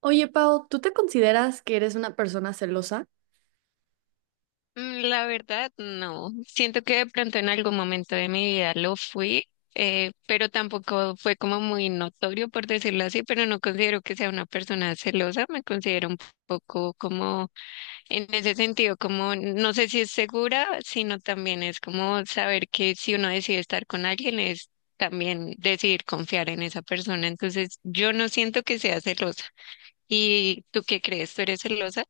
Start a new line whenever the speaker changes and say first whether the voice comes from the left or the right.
right: Oye, Pau, ¿tú te consideras que eres una persona celosa?
left: La verdad, no. Siento que de pronto en algún momento de mi vida lo fui. Pero tampoco fue como muy notorio, por decirlo así, pero no considero que sea una persona celosa. Me considero un poco como, en ese sentido, como, no sé si es segura, sino también es como saber que si uno decide estar con alguien es también decidir confiar en esa persona. Entonces, yo no siento que sea celosa. ¿Y tú qué crees? ¿Tú eres celosa?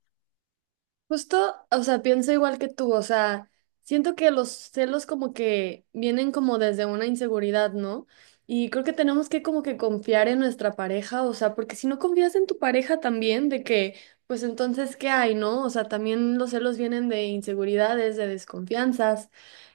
right: Justo, o sea, pienso igual que tú. O sea, siento que los celos como que vienen como desde una inseguridad, ¿no? Y creo que tenemos que como que confiar en nuestra pareja. O sea, porque si no confías en tu pareja también, de que, pues entonces, ¿qué hay, no? O sea, también los celos vienen de inseguridades, de desconfianzas.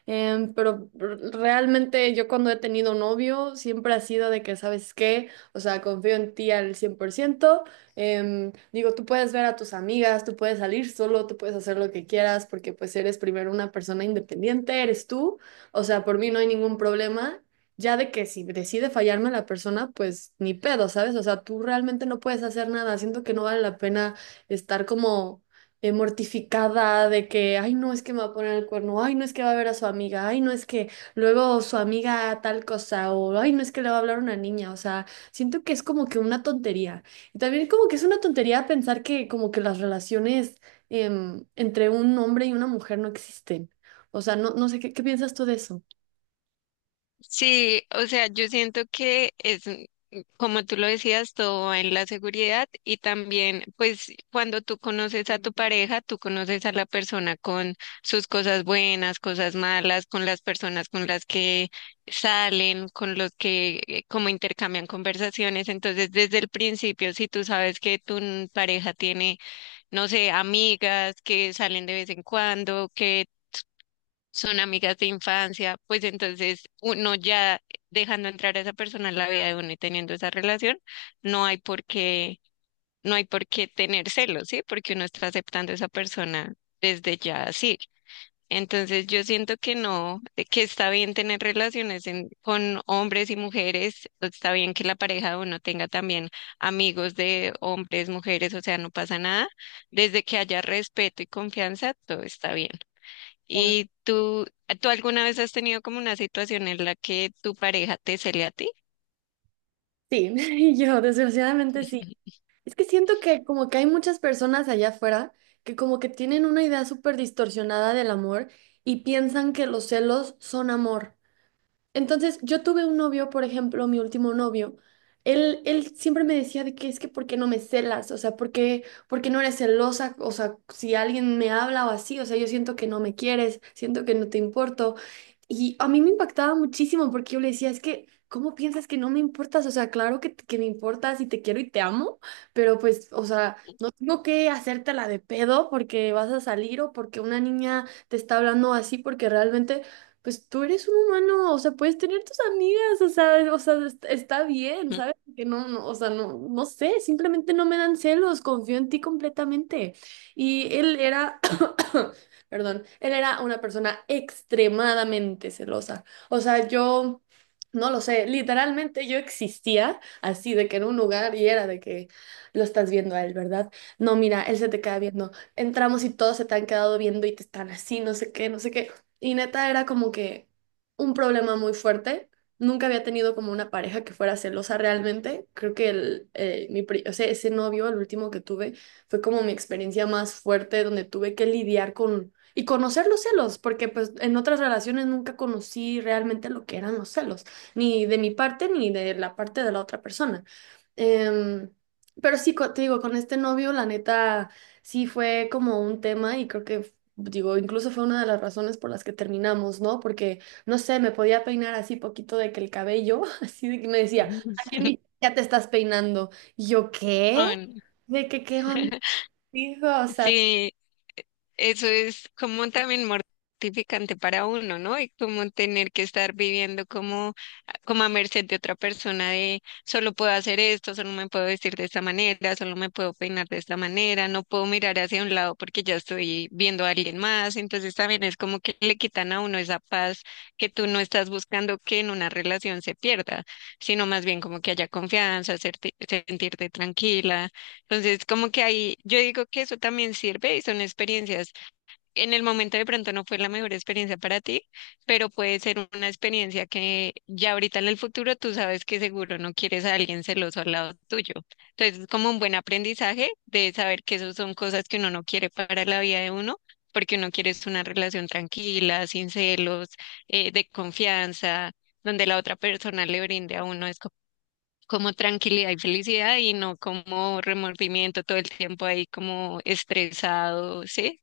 right: Pero realmente yo cuando he tenido novio siempre ha sido de que, ¿sabes qué? O sea, confío en ti al 100%. Digo, tú puedes ver a tus amigas, tú puedes salir solo, tú puedes hacer lo que quieras porque pues eres primero una persona independiente, eres tú. O sea, por mí no hay ningún problema. Ya de que si decide fallarme la persona, pues ni pedo, ¿sabes? O sea, tú realmente no puedes hacer nada. Siento que no vale la pena estar como mortificada de que, ay, no es que me va a poner el cuerno, ay, no es que va a ver a su amiga, ay, no es que luego su amiga tal cosa, o ay, no es que le va a hablar a una niña. O sea, siento que es como que una tontería. Y también como que es una tontería pensar que como que las relaciones entre un hombre y una mujer no existen. O sea, no, no sé, ¿qué piensas tú de eso?
left: Sí, o sea, yo siento que es, como tú lo decías, todo va en la seguridad y también, pues, cuando tú conoces a tu pareja, tú conoces a la persona con sus cosas buenas, cosas malas, con las personas con las que salen, con los que como intercambian conversaciones. Entonces, desde el principio, si tú sabes que tu pareja tiene, no sé, amigas que salen de vez en cuando, que son amigas de infancia, pues entonces uno ya dejando entrar a esa persona en la vida de uno y teniendo esa relación, no hay por qué, no hay por qué tener celos, ¿sí? Porque uno está aceptando a esa persona desde ya así. Entonces yo siento que no, de que está bien tener relaciones en- con hombres y mujeres, está bien que la pareja de uno tenga también amigos de hombres, mujeres, o sea, no pasa nada. Desde que haya respeto y confianza, todo está bien.
right: Ah,
left: ¿Y tú alguna vez has tenido como una situación en la que tu pareja te cele a ti?
right: sí, y yo desgraciadamente sí. Es que siento que como que hay muchas personas allá afuera que como que tienen una idea súper distorsionada del amor y piensan que los celos son amor. Entonces, yo tuve un novio, por ejemplo, mi último novio. Él siempre me decía de que es que ¿por qué no me celas? O sea, por qué no eres celosa? O sea, si alguien me habla o así, o sea, yo siento que no me quieres, siento que no te importo. Y a mí me impactaba muchísimo porque yo le decía, es que, ¿cómo piensas que no me importas? O sea, claro que me importas y te quiero y te amo, pero pues, o sea, no tengo que hacértela de pedo porque vas a salir o porque una niña te está hablando así, porque realmente pues tú eres un humano. O sea, puedes tener tus amigas. O sea, está bien, ¿sabes? Que no, no, o sea, no, no sé, simplemente no me dan celos, confío en ti completamente. Y él era, perdón, él era una persona extremadamente celosa. O sea, yo, no lo sé, literalmente yo existía así de que en un lugar y era de que lo estás viendo a él, ¿verdad? No, mira, él se te queda viendo. Entramos y todos se te han quedado viendo y te están así, no sé qué, no sé qué. Y neta era como que un problema muy fuerte. Nunca había tenido como una pareja que fuera celosa realmente. Creo que el, mi, o sea, ese novio, el último que tuve, fue como mi experiencia más fuerte donde tuve que lidiar con y conocer los celos, porque pues en otras relaciones nunca conocí realmente lo que eran los celos, ni de mi parte ni de la parte de la otra persona. Em, pero sí, te digo, con este novio, la neta, sí fue como un tema y creo que digo, incluso fue una de las razones por las que terminamos, ¿no? Porque, no sé, me podía peinar así poquito de que el cabello, así de que me decía, ¿a
left: Mm.
right: ya te estás peinando? Y yo, ¿qué?
left: Ah, no.
right: ¿De qué onda? Dijo, o sea,
left: Sí, eso es como también mortificante para uno, ¿no? Y como tener que estar viviendo como, como a merced de otra persona de solo puedo hacer esto, solo me puedo vestir de esta manera, solo me puedo peinar de esta manera, no puedo mirar hacia un lado porque ya estoy viendo a alguien más. Entonces también es como que le quitan a uno esa paz que tú no estás buscando que en una relación se pierda, sino más bien como que haya confianza, serte- sentirte tranquila. Entonces, como que ahí, yo digo que eso también sirve y son experiencias en el momento de pronto no fue la mejor experiencia para ti, pero puede ser una experiencia que ya ahorita en el futuro tú sabes que seguro no quieres a alguien celoso al lado tuyo. Entonces es como un buen aprendizaje de saber que esas son cosas que uno no quiere para la vida de uno, porque uno quiere es una relación tranquila, sin celos, de confianza, donde la otra persona le brinde a uno es co- como tranquilidad y felicidad y no como remordimiento todo el tiempo ahí como estresado, ¿sí?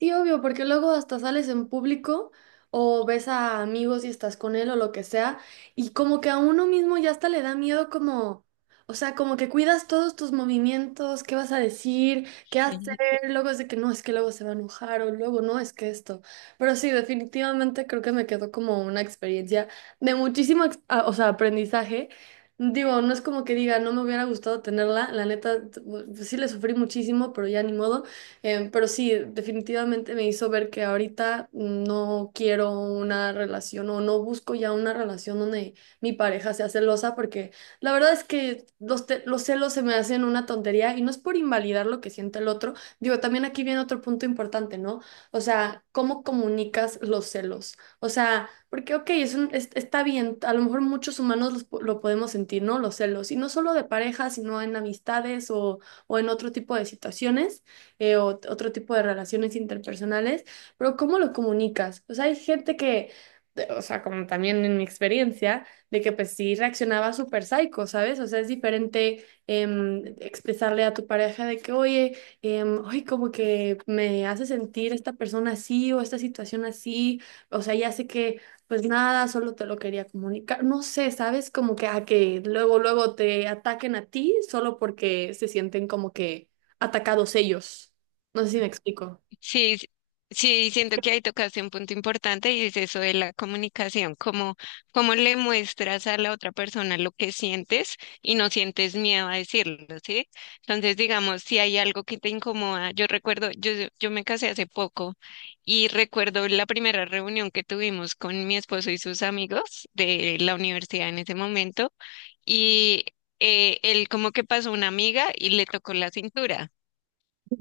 right: sí, obvio, porque luego hasta sales en público o ves a amigos y estás con él o lo que sea, y como que a uno mismo ya hasta le da miedo como, o sea, como que cuidas todos tus movimientos, qué vas a decir, qué hacer, luego es de que no, es que luego se va a enojar o luego no, es que esto. Pero sí, definitivamente creo que me quedó como una experiencia de muchísimo, o sea, aprendizaje. Digo, no es como que diga, no me hubiera gustado tenerla, la neta, pues, sí le sufrí muchísimo, pero ya ni modo. Pero sí, definitivamente me hizo ver que ahorita no quiero una relación o no busco ya una relación donde mi pareja sea celosa, porque la verdad es que los celos se me hacen una tontería y no es por invalidar lo que siente el otro. Digo, también aquí viene otro punto importante, ¿no? O sea, ¿cómo comunicas los celos? O sea, porque, ok, está bien, a lo mejor muchos humanos lo podemos sentir, ¿no? Los celos, y no solo de pareja, sino en amistades o en otro tipo de situaciones o otro tipo de relaciones interpersonales, pero ¿cómo lo comunicas? O sea, hay gente que, o sea, como también en mi experiencia, de que pues sí reaccionaba súper psycho, ¿sabes? O sea, es diferente expresarle a tu pareja de que, oye, ay, como que me hace sentir esta persona así o esta situación así. O sea, ya sé que pues nada, solo te lo quería comunicar, no sé, ¿sabes? Como que a que luego te ataquen a ti solo porque se sienten como que atacados ellos. No sé si me explico.
left: Sí, sí, siento que ahí tocaste un punto importante y es eso de la comunicación, cómo, cómo le muestras a la otra persona lo que sientes y no sientes miedo a decirlo, ¿sí? Entonces, digamos, si hay algo que te incomoda, yo recuerdo, yo me casé hace poco y recuerdo la primera reunión que tuvimos con mi esposo y sus amigos de la universidad en ese momento y él como que pasó una amiga y le tocó la cintura.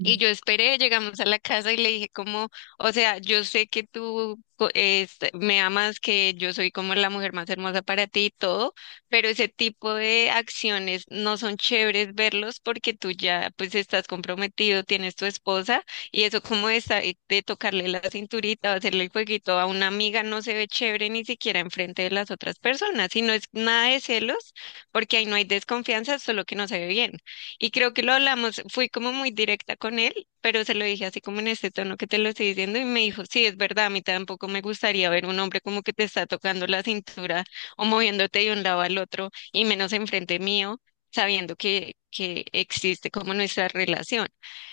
left: Y yo esperé, llegamos a la casa y le dije como, o sea, yo sé que tú co- es- me amas, que yo soy como la mujer más hermosa para ti y todo, pero ese tipo de acciones no son chéveres verlos porque tú ya pues estás comprometido, tienes tu esposa y eso como de, sa- de tocarle la cinturita o hacerle el jueguito a una amiga no se ve chévere ni siquiera enfrente de las otras personas y no es nada de celos porque ahí no hay desconfianza, solo que no se ve bien. Y creo que lo hablamos, fui como muy directa con él, pero se lo dije así como en este tono que te lo estoy diciendo y me dijo, sí, es verdad, a mí tampoco me gustaría ver un hombre como que te está tocando la cintura o moviéndote de un lado al otro y menos enfrente mío, sabiendo que existe como nuestra relación.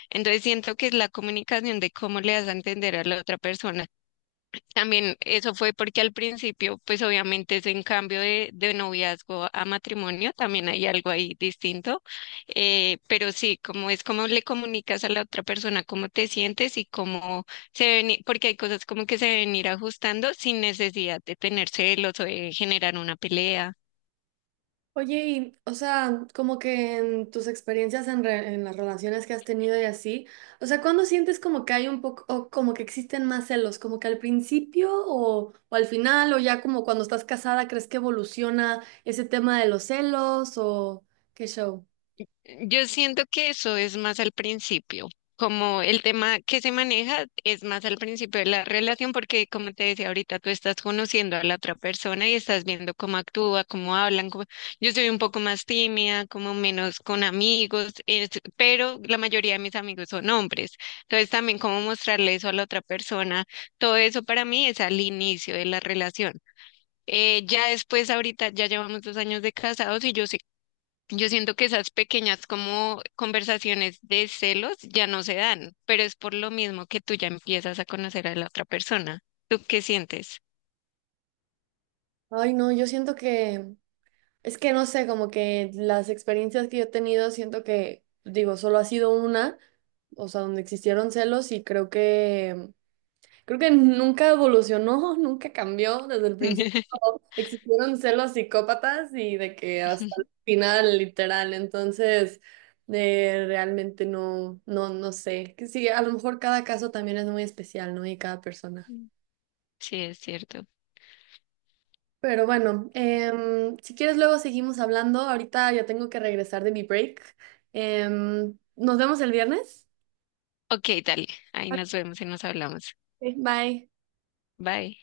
left: Entonces siento que es la comunicación de cómo le das a entender a la otra persona también eso fue porque al principio, pues obviamente es en cambio de noviazgo a matrimonio, también hay algo ahí distinto, pero sí, como es como le comunicas a la otra persona cómo te sientes y cómo se ven, i- porque hay cosas como que se deben ir ajustando sin necesidad de tener celos o de generar una pelea.
right: Oye, y, o sea, como que en tus experiencias en, en las relaciones que has tenido y así, o sea, ¿cuándo sientes como que hay un poco, o como que existen más celos? ¿Como que al principio o al final, o ya como cuando estás casada, crees que evoluciona ese tema de los celos o qué show?
left: Yo siento que eso es más al principio, como el tema que se maneja es más al principio de la relación, porque como te decía ahorita, tú estás conociendo a la otra persona y estás viendo cómo actúa, cómo hablan. Cómo- Yo soy un poco más tímida, como menos con amigos, es- pero la mayoría de mis amigos son hombres. Entonces también cómo mostrarle eso a la otra persona, todo eso para mí es al inicio de la relación. Ya después, ahorita ya llevamos 2 años de casados y yo siento que esas pequeñas como conversaciones de celos ya no se dan, pero es por lo mismo que tú ya empiezas a conocer a la otra persona. ¿Tú qué sientes?
right: Ay, no, yo siento que, es que no sé, como que las experiencias que yo he tenido, siento que, digo, solo ha sido una, o sea, donde existieron celos y creo que... Creo que nunca evolucionó, nunca cambió. Desde el principio existieron celos psicópatas y de que hasta el final, literal. Entonces, realmente no, no, no sé. Que sí, a lo mejor cada caso también es muy especial, ¿no? Y cada persona.
left: Sí, es cierto.
right: Pero bueno, si quieres luego seguimos hablando. Ahorita ya tengo que regresar de mi break. Nos vemos el viernes.
left: Ok, dale. Ahí nos vemos y nos hablamos.
right: Ok, bye.
left: Bye.